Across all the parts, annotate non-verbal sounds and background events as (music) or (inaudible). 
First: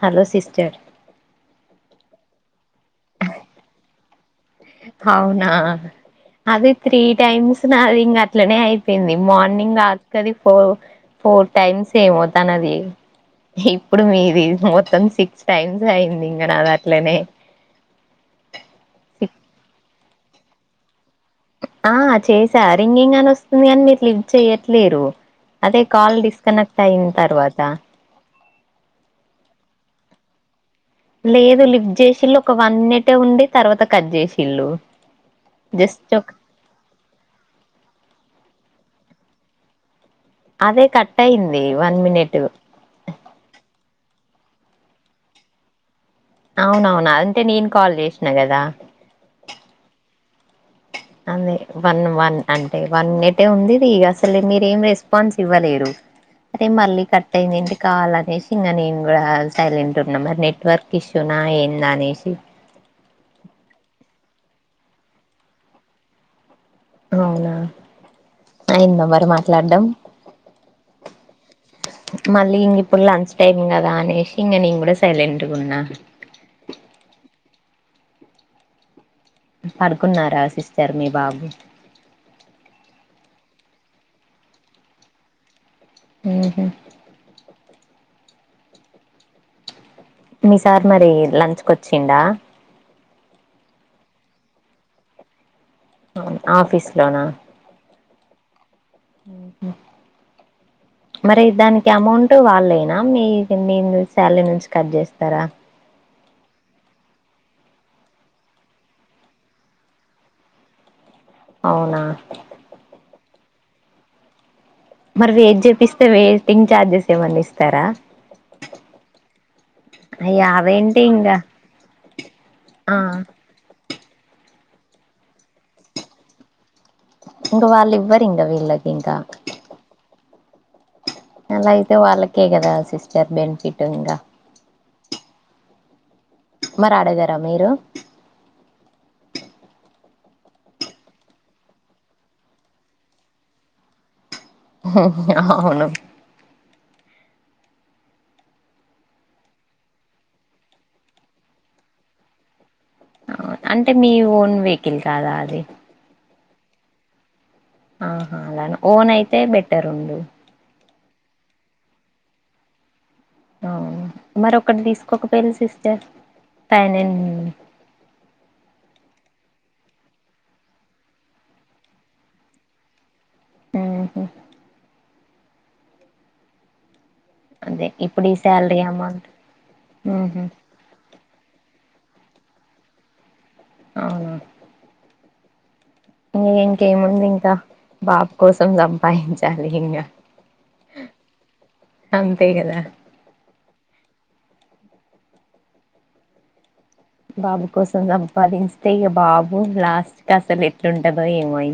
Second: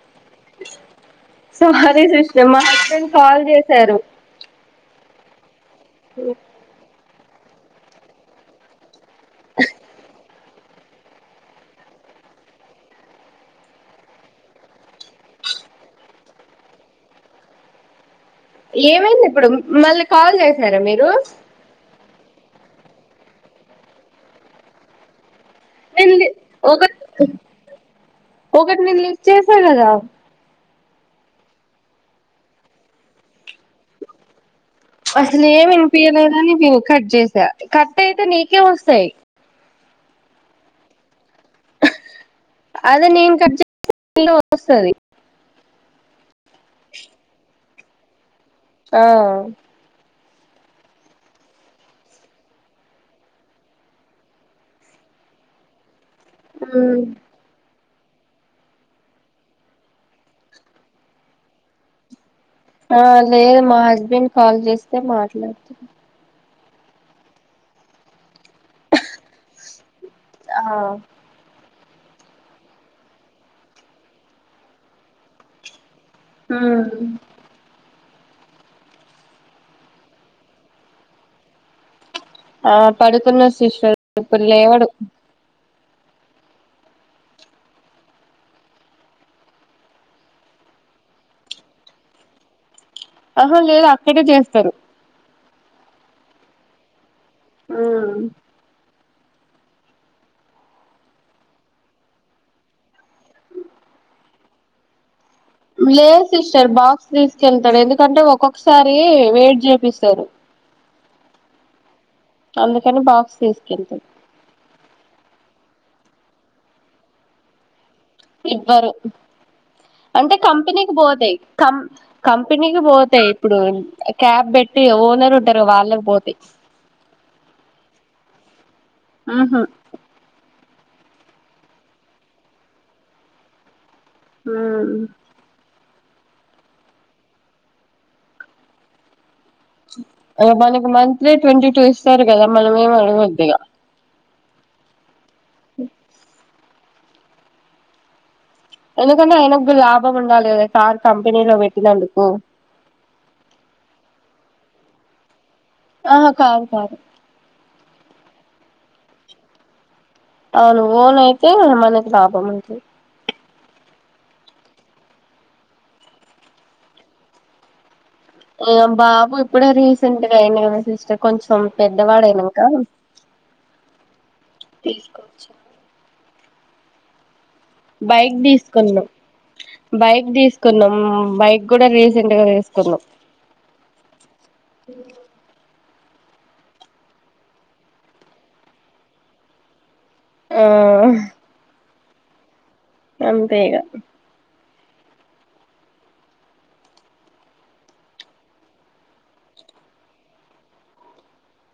Hello sister దే sister మా husband call చేశారు అవునా అదేత్రీ టైమ్స్ నాది ఇంగ అట్లనే అయి పోయింది మార్నింగ్ రాత్కది ఫోర్ ఫోర్ టైమ్స్ ఏమవుతానది ఇప్పుడు మీది మొత్తం సిక్స్ టైమ్స్ అయింది ఇంగ నాది అట్లనే ఏమైంది ఇప్పుడుం మళ్ళీ కాల్ చేసారా మీరు ఆ చేసా రింగింగ్ అని వస్తుంది అని మీరు లిఫ్ చెయట్లేరు అదే నేను కాల్ లి డిస్కు ఒక కనెక్ట్ అయిన తర్వాత ఒకటి నేను లిఫ్ట్ చేసా కదా లేదు లిఫ్ట్ చేసి ఇల్ళు ఒక వన్ మినిటే ఉండె తర్వాత కట్ చేసిల్ళు అసలు ఏమి వినిపయలేదని కట్ చేసా కట్ అయితే నీకే వస్తాయి అదే కట్ ట్టయింది వన్ మనిట్ లో వస్తాది అవునవును అంతే నిను కాల్ చేస్ ఆ అదే వన్ వన్ అంటే వన్ మినిట్ ఏ ఉంది ఇది అసలు మీరేం రెస్పాన్స్ ఇవ్వలేరు అది మళ్ళీ కట్ అయినదండి కావాలనేసి ఇంకా నేను కూడా సైలెంట్ ఉన్నా మరి నెట్వర్క్ ఇష్యూనా ఏంద అనేసి ఆ లేదు మా హస్బెండ్ కాల్ చేస్తే మాట్లాడుతున్నా అవునా అయిందా మరి మాట్లాడ్డం ఆ మళ్ళీ ఇంగా ఇప్పుడు లంచ్ టైమ్ కదా అనేేసి నిను కూడా సైలెంట్ గా ఉన్నా ఆవు (inaudible) పడుకున్నారా సిస్టర్ మీ బాబు ఆ పడుకున్నడు సిస్టర్ ఇప్పుడు లేవడు ఆహ మీ సార్ మరి లంచ్ కి వచ్చిండా ఆహా లేదు అక్కడే చేస్తారు ఆఫీస్ లోనా ఆ మరి దానికి అమౌంట్ వాళ్ళయినా మీ మీము శాలరీ నుంచి కట్ చేస్తారా లేదు సిస్టర్ బాక్స్ తీసుకెళ్తాడు ఎందుకంటే ఒక్కొక్కసారి వెయిట్ చేపిస్తారు అవునా అందుకని బాక్స్ తీసుకెళ్తాడు మరి వెయిట్ చెపిస్తే వెయిటింగ్ ఛార్జెస్ ఏమన్నా ఇస్తారా ఎవ్వరు అంటే అయ్యా కంపెనీకి అవేంటి పోతాయ్ ఇంగా కం కంపెనీకి ఆ పోతాయి ఇప్పుడు క్యాబ్ పెట్టి ఓనర్ ఉంటారు వాళ్ళకు పోతాయ్ ఇంగ వాళ్ళు ఇవ్వరు ఇంగ వీళ్ళకి ఇంకా ఉహు అలా అయితే వాళ్ళకే గదా సిస్టర్ బెనిఫిట్ ఇంగా ఆ ఆ మరి ఆడగారా మీరు మనకు మంత్లీ ట్వంటీ టూ ఇస్తారు కదా మనం ఏమ్ అడగద్దిగా హ ఆవును ఎందుకంటే ఆయనకు గు లాభం ఉండాలే గద కార్ కంపెనీలో పెట్టినందుకు అవును అంటే మీ ఓన్ వెహికిల్ కాదా అది ఆ కాదు కాదు ఆహా అలానే ఓన్ అయితే బెటర్ ఉండు అవును ఓన్ నయితే మనకి లాభం ఉంటది అవును మరోక్కటి తీసుకోక పెళ్లు సిస్టర్ ఫైనం ఇగ బాబు ఇప్పుడే రీసెంట్గా అయిండు కదా సిస్టర్ కొంచెం పెద్దవాడయినాంకా ఉహు తీసుకోవచ్చు అదే ఇప్పుడు ఈ బైక్ శాలరీ తీసుకున్నాం అమౌంట్ బైక్ ఊహు తీసుకున్నాం బైక్ కూడా రీసెంట్గా తీసుకున్నాం అవునా ఇంగ ఇంకేముంది ఇంకా బాబు కోసం సంపాదించాలి ఇంగ ఆ అంతే కదా అంతే ఇగ బాబు కోసం సంపాదిస్తే ఇగ బాబు లాస్ట్కీఅసలు ఎట్లుంటందో ఏమో ఇ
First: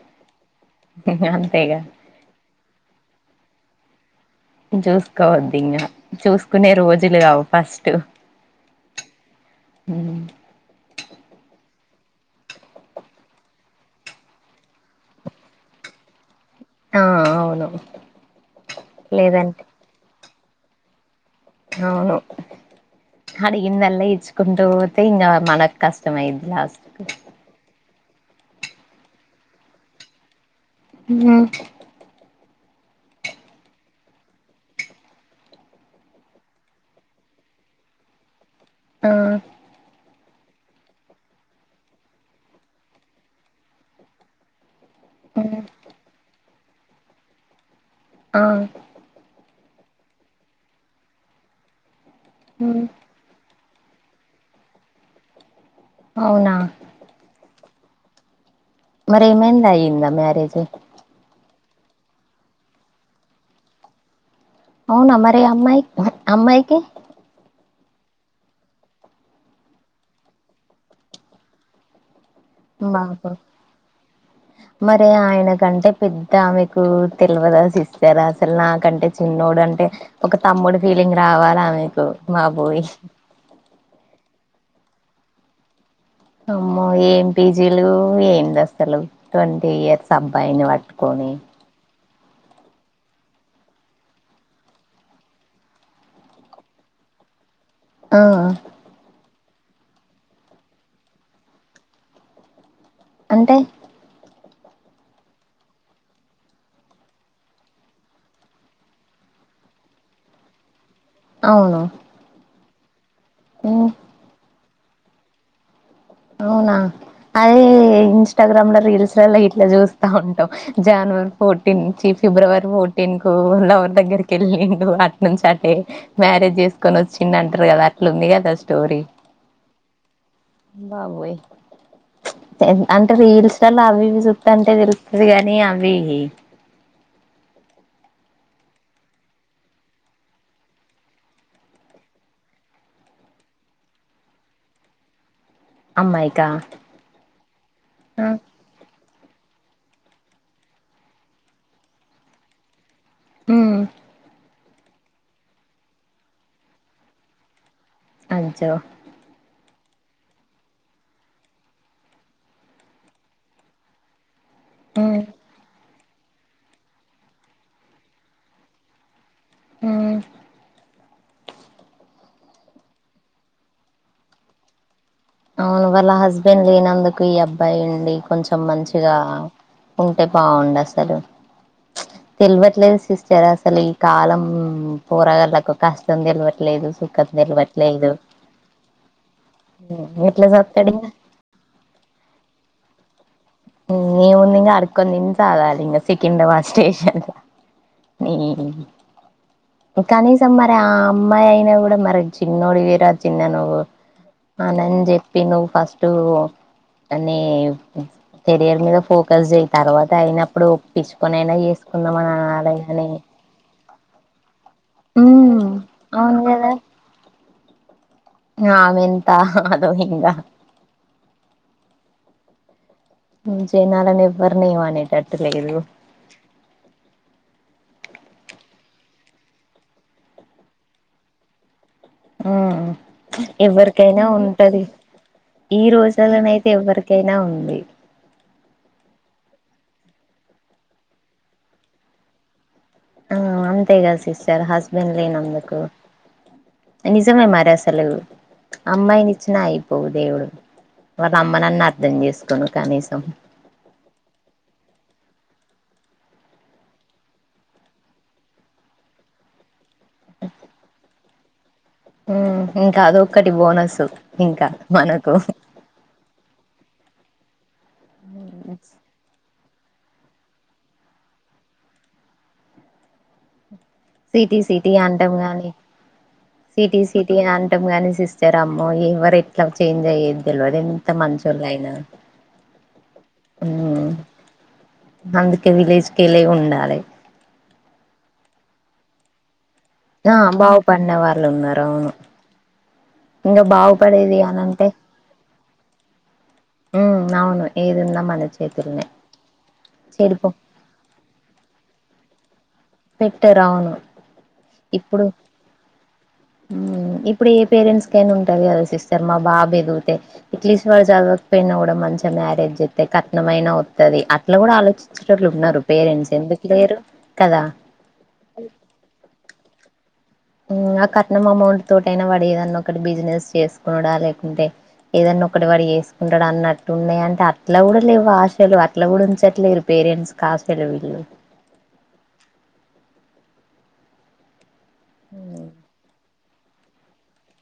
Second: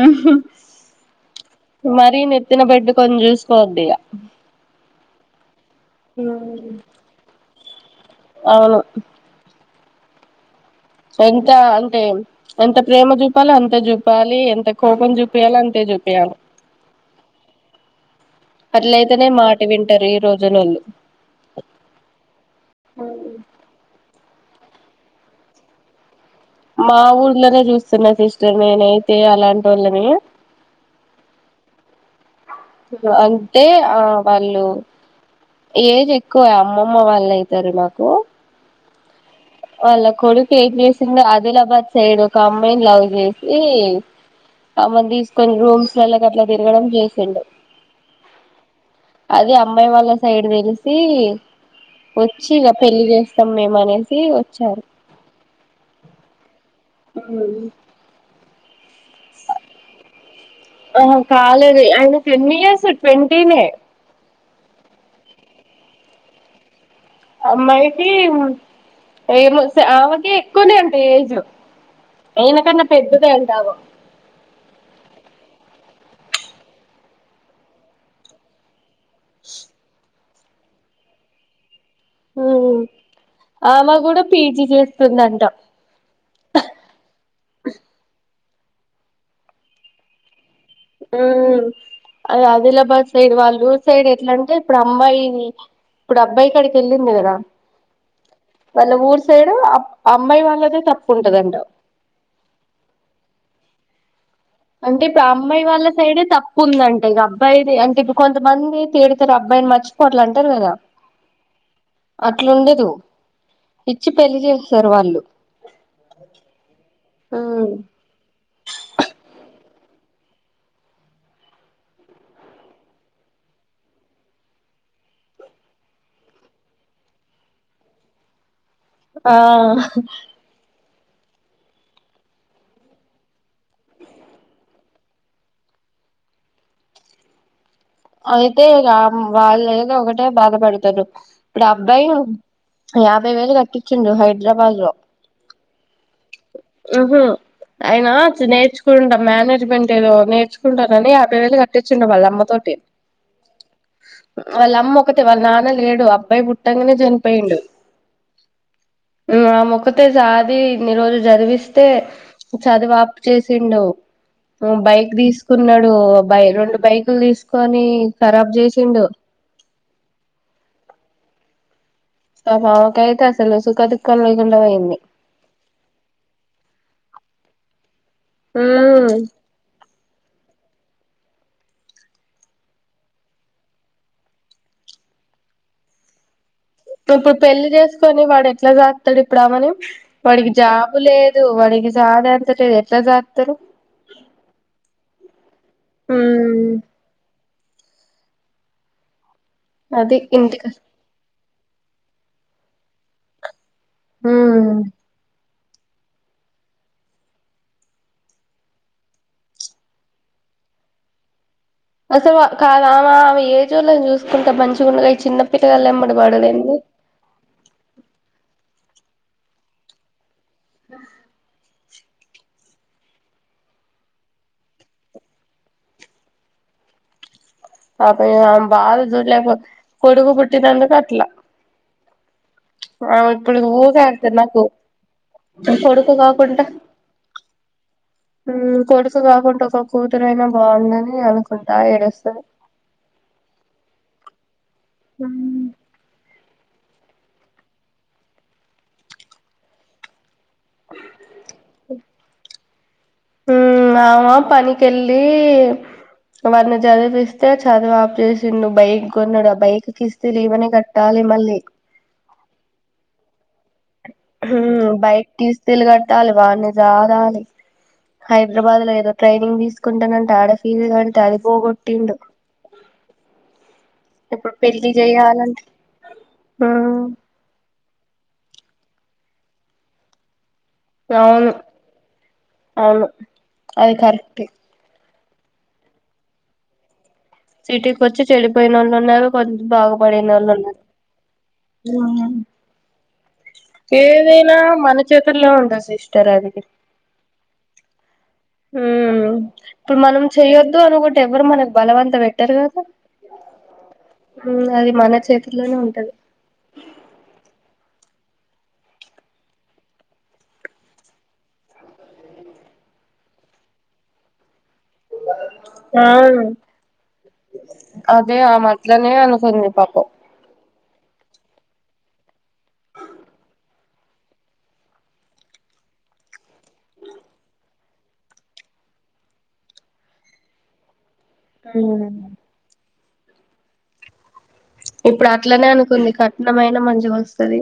ఉహు అంతేగా మరి నెత్తిన పెట్టుకొని చూస్ కోవద్దు ఇగ చూసుకోవదు ఇంగ చూసుకునే రోజులు కావు ఫస్ట్ టు అవును హుమ్ ఎంత అంటే ఎంత ప్రేమ చూపాలో అంతే చూపాలి ఎంత కోపం చూపియాలో అంతే చూపియాలి ఆ అవును అట్లయితనే మాట లేదంటే వింటారు ఈ రోజ్ జనాలు అవును అడిగిందల ఇచ్ కుంటూపోతే ఇంగా మనక్ కష్ట మా ఊర్లనే చూస్ సున్న సిస్టర్ నేనైతే అలాంటోళ్ళని నువ్వ అంటే ఆ వాళ్ళు ఏజ్ ఎక్కువే అమ్మమ్మ వల్లైతారు నాకు ఆ వాళ్ళ కొడుకు ఏం చేసిండు ఆదిలాబాద్ సైడు ఒకఅమ్మాయిని లవ్ చేసి ఆమెని తీసుకొని రూమ్స్లల గట్ల తిరగడం చేసిండు ఆ అది అమ్మాయి వాళ్ళ సైడ్ తెలిసి వచ్చిఇగ పెళ్ళి చేస్తాం మేమ్ మనేసి ఇగ చ్చారు అవునా ఏమనీ మరి ఏమైంద్ అయ్యిందా మ్యారేజు ఆహా కాలేదు ఆయనకు ఎన్నిఇయర్స్ ట్వంటీనే అవునా మరి అమ్మాయి హు హ్ అమ్మాయికి అమ్మాయికి ఏమో స్ ఆమెకి ఎక్కువనే అంట ఏజ్ ఈయనకన్నా మా బా పెద్దదే అంట మరీ ఆయన కంటే పెద్దా ఆమెకు తెల్ వదా సిస్టర్ అసలు నాకంటే చిన్నోడు అంటే ఒక తమ్ముడు ఫీలింగ్ రావాలి ఆమె హూ ఆమే కూడా పీజీ చేస్ స్తుందట అమ్మో ఏం పీజీలు ఏంది అసలు ట్వంటీ ఇయర్స్ అబ్బాయిని వా హ్ మ్మ్ అది ఆదిలాబాద్ సైడ్ వాళ్ళు ఊ సైడ్ ఎట్లా అంటే ఇప్పుడు అమ్మాాయి ఇప్పుడు అబ్బాయి కాడికి వెళ్ళింది కదా ఆ హా సైడు అమ్మాయి వాళ్ళదే తప్పు ఉంటదంట అంటే అంటే ఇప్పుడు అమ్మాయి వాళ్ళ సైడే తప్పు ఉందంట ఇగ, అబ్బాయిది అంటే ఇప్పుడు కొంతమంది తిడతారు అబ్బాయిని మర్చిపో అట్ల అంటరు కదా. అవును అట్లుండదు ఉమ్, ఇచ్చి పెళ్ళి జే స్ స్తరు వాళ్ళు అవునా అదే ఉమ్ ఇన్స్టాగ్రామ్ల రీల్స్ లా ఇట్లా జూస్ స్తా ఉంటాం. జనవరి ఫోర్టీన్ చి ఫిబ్రవరి ఫోర్టీన్ కు లవర్ దగ్గరికి వెళ్ళిండు, అట్ నుంచి అటే మ్యారేజ్ చేసుకొని వచ్చిండ్ అంటరు కదా అట్లా ఉంది కదా. స్టోరీ ఆ బాబోయ్ అంటే రీల్స్లలో అవి ఇవి చూత్తంటే అంటే తెలుస్తది గానీ అవి అయితే ఇగ వాళ్ళేదో ఒకటే బాధపడతురు, ఇప్పుడు అబ్బాయి యాభై వేలు కట్టించుండు హైదరాబాద్ లో అమ్మాయికా మ్ హు అయినా ఆ చ్ నేర్చుకుంటాం మేనేజ్మెంట్ ఏదో నేర్చుకుంటారని యాభై వేలు కట్టిచ్చుండు వాళ్ళ అమ్మతోటి మ్మ్ వాళ్ళ అమ్మ ఒకతే వాళ్ళ నాన్న లేడు అబ్బాయి పుట్టంగనే చనిపోయిండు అజ్జో ఇంగ ఆమ్ ఒకత్ టే సాది ఇన్ని రోజులు చదివిస్తే చదువ్ ఆప్ చేసిండు హు బైక్ ఉమ్ తీసుకున్నాడు బై రెండు బైకులు తీస్ కొని ఖరాబ్ చేసిండు ఉమ్ పాపం ఆమెకు అయితే అసలు సుఖ దుఃఖం లేకుండా పోయింది అవును వాళ్ళ హస్బెండ్ లేనందుకు ఈ అబ్బాయి అండి కొంచెం ఉమ్ మంచిగా ఉంటే బాగుండు అసలు తెలువట్లేదు సిస్టర్ అసలు ఈ కాలం పోరాగాలకు కష్టం తెలువట్ ఇప్పుడు పెళ్లి చేసుకొని వాడు ఎట్లా సాక్తాడు ఇప్పుడు ఆవని ఎట్లా వాడికి సత్తడు జాబు ఇంగ లేదు వాడికి (unintelligible) ఎట్ల సాక్తడు ఇంగ ఏముంది ఇంగ అడుక్కొని తిని తాగాలి ఇంగ సికింద్రావాద్ ఉమ్ స్టేషన్లా ఇ అది కనీసం ఇంటికి మరి ఆ అమ్మాయి అయినా కూడా మరి చిన్నోడివిరా చిన్న నువ్వు ఉమ్ అనన్ చెప్ నువ్వు ఫస్ట్ అని కెరియర్ మీద ఫోకస్ చేయి తర్వాత అయినప్పుడు ఒప్పించుకొని అయినా చేసు అసలు కాదు ఆవ ఆవే ఏజొలని చూసు ఎంత మంచి ఉండగా ఈ చిన్న ఉమ్ పిల్లగాండ్ల వెంబడి అవును పడుడు ఏంది ఆమె ఎంత అదో హింగా ఆ మ్ జనాలను ఎవ్వరిని ఏమ్ అనేటట్టు లేదు పాపం ఆమే బాధ చూడ్లేకపో కొడుకు పుట్టినందుకు అట్లా ఉమ్ ఆవే ఇప్పుడు ఊకే ఎవరికైనా అంటది నాకు ఉంటది ఈ కొడుకు కాకుంట రోజులనైతే ఎవరికైనా ఉంది ఉమ్ కొడుకు కాకుంట ఒక కూతురైనా బాగుండని అనుకుంటా ఏడుస్తది ఆ అంతేకదా సిస్ ర్ హస్బెండ్ ఉమ్ లేనందుకు నిజంమే మరి అసలు అమ్మాయిని ఇచ్చిన అయిపోవు దేవుడు వాళ్ళ అమ్మనన్న అర్ధం చేసుకును కనీసం ఉమ్ ఆవ పనికెళ్ళి వాని చదివిపిస్తే చదువు ఆప్ చేసిండు బైక్ కొన్నాడు ఆ బైక్ కిస్తిలు ఇమనే కట్టాలి మళ్లీ ఎ ఉమ్ కాదు బైక్ కిస్తిలు కట్టాలి వాని సా కాలి హైదరాబాద్ లో ఏదో ట్రైనింగ్ తీ కుంటన్నంటాడ ఫీల్ అ తలిపోగ కొటిడు సిటీ సిటీ అనంటాం గాని ఉమ్ సిటీ సిటీని అంటం గాని సిస్ ార అమ్మో ఎవరు ఎట్లా చేంజ్ అయ్యేది తెలివడి ఎంత అవును మషుళ అయినా అవును అది కరెక్టే అందుకే విలేజ్కల ఉండాలి సిటీ వచ్చి చె చిళపో నలనా కొ ఆ బాగు్ పడివ న్నారు అవును ఇంకా బాగుపడేది ఏదైనా అనింటే మన చేతుల్లో ఉంటది సిస్టర్ అది అవును ఏది ఉందా మన చేతులనే ఇప్పుడు మనం చెడిపో చెయొద్దు అనుకోంటటి ఎవరు మనకు బలం అంత పెట్టారుగా పెట్టారు అవును అది మన ఇప్పుడు చేతుల్లోనే ఉంటది ఇప్పుడు ఏ పేరెంట్స్ ఉంటంది కదా సిస్టర్ మా బాబు ఎదిగుతే ఇట్లీస్ట్ వాళ చదవకపోయినా కూడా మంచిగా మ్యారేజ్ చెస్తతే కట్నమయినా వవుది అట్లా కూడా ఆలో (unintelligible) ఉన్నారు ఆ పేరెంట్స్ ఎందుకు లేరు కదా అదే ఆ మట్లానేే అనుకుందింది పాపం ఆ కట్నం అమౌంట్ తోటయినా వాడు ఏదన్నా ఒకటి బిజినెస్ చేసుకున్నాడా లేకుంటే ఏదన్నా ఒకటి వాడు చేసుకుంటాడు అన్నట్టు ఉన్నాయి అంటే అట్లా కూడా లేవు ఆశలు అట్లా కూడా ఉంచట్లేదు పేరెంట్స్ క ఆశలు వీళ్ళు అ ఇప్పుడు అట్లనే అనుకుంది కా ఇన్నమైైన మంచిగా వస్తుంది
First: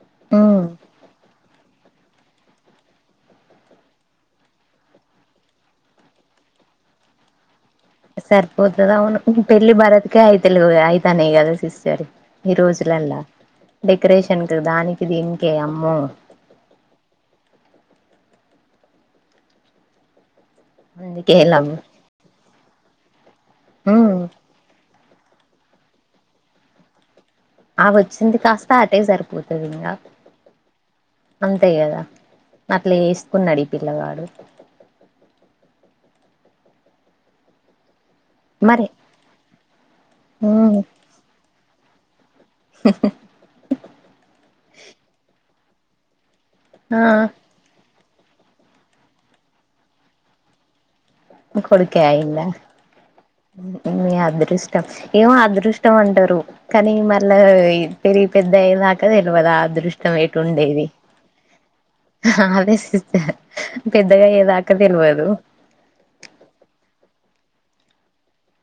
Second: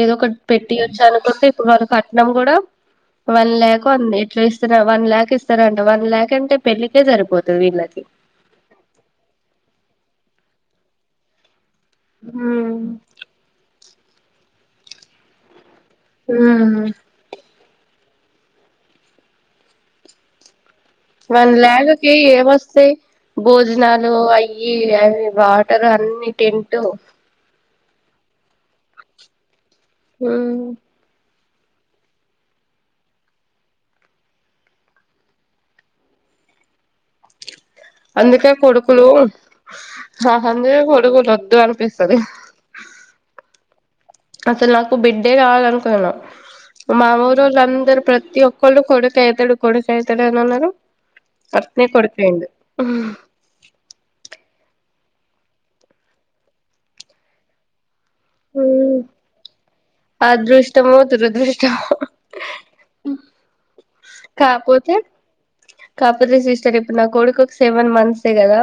ఏదో ఒకటి ఉమ్ పెట్టి వచ్చ అనుకుంటే వాళ కట్టనం కూడా వన్ ల్యాక్ అంది ఎట్లా ఇస్తార వన్ ల్యాక్ ఇస్తారంట వన్ ల్యాక్ అంటే పెళ్ళకే సరిపోతుంది సరిపోతుదావును పెళ్లి భారత్ అయితే అయతాేద సరే ఈ ఉమ్ రోజులలా డెకరేషన్ క దానికి దీంకేయమ్ ఆ అందుకే మన లవ్ లేగ కే ఏ బస్ స భోజనాలు ఉమ్ అయ్యి వాటర్ అన్ని టెంట్ అ వచ్చింది కాస్త అటే సరిపోద్ది సరియ ఉమ్ అంతే కదా అట్లా వేసుకున్నాడు ఈ పిల్లవాడు అందుకే మరి కొడుకులు అస్ ఉమ్ నాహందుకే కొడుకులు వద్దనిపిస్ కదా (unintelligible) అసలు నాకు బిడ్డే కావాలను కున్న ఆ మా ఊరోలందరు ప్రత్ ఈ ఒకడు కొడుకు ఐతడు కొడుకు ఐతడు అని అన్నరు అట్నే కొడుకే అయిండ కొడుకైండు నీ అదృష్టం ఏం అదృష్టం అంటరు కానీ మళ్ళా ఈ పెరిగి పెద్దయ్యే ఉమ్ దాకా తెల్వది ఆ అదృష్టం ఎటు ఉండేది అదృష్టమో దురదృష్టమో అదే సిస్టర్ పెద్దగాయ్యదాకా తెల్వదు స్టర్ ఇప్పుడు నా కొడుకొక సెవెన్ మంత్సే కదా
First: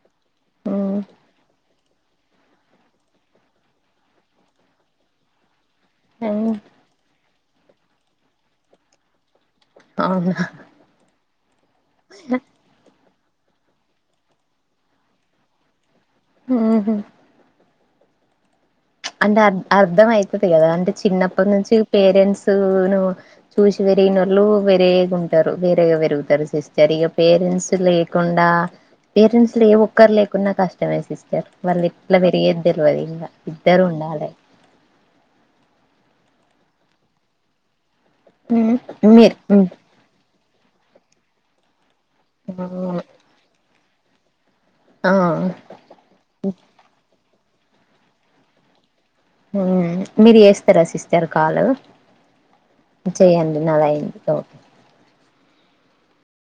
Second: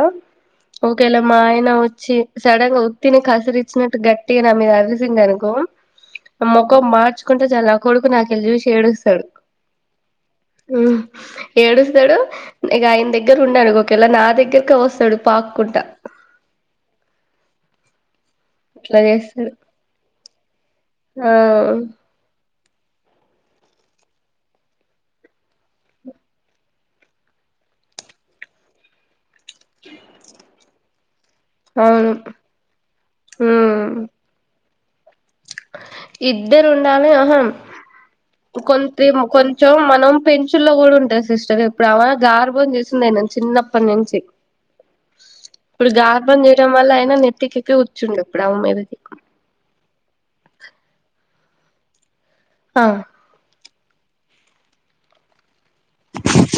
ఉమ్ ఒకేలా మాయనా వొచ్ చ్చి సడన్ గా ఉత్తిని కసిరిచ్చినట్టు గట్టి అని మీద అరిసిండనుకో మొకం మాడ్చ్ కుంటే చాలు ఆ కొడుకు నాకెలి చూసి ఏడుస్తడు అవునా ఏడుసడు ఇగ అయిన్ దగ్ దగ్గర ఉండడు ఒకవేళ నా దగ్గరక వస్తాడు పాక్కుంట ఊహు అట్లా ప్చ్ అంటే చేస్తాడు అర్ అర్థమయి గ పిలగాని ఆ చిన్నప్పనుంచి పేరెంట్స్ ను నువ్ చూసివరిగినోళ్ళు వేరేగా ఉంటరు వేరేగా పెరుగుతారు సిస్టర్ ఇగ పేరెంట్స్ లేకుండా పేరెంట్స్ లో ఏ ఒక్కరు లేకున్నా కష్టమే సిస్టర్ వాళ్ళు అవును ఇట్లా పెరిగేది తెల్వది ఇంగ ద్దరు ఉమ్ ఉండాలె ఇద్దరు ఉండాలె అహా ఉమ్, కొంతెం మీరు ఉమ్, కొంచెం మనం పెంచులో కూడా ఉంటది సిస్టర్ ఎప్ గామే గార్భం అవును. చేసింది అయినను చిన్నప్ పన్నించి ఆ ఇపుడు గారాబం చేయటం వల్ల అయిన నెత్తికి ప్పుడె ఒచిండు డాబా మీదకి మీర్ జేస్తర సిస్టర్ కాలు అ న లైఫ్లో (inaudible)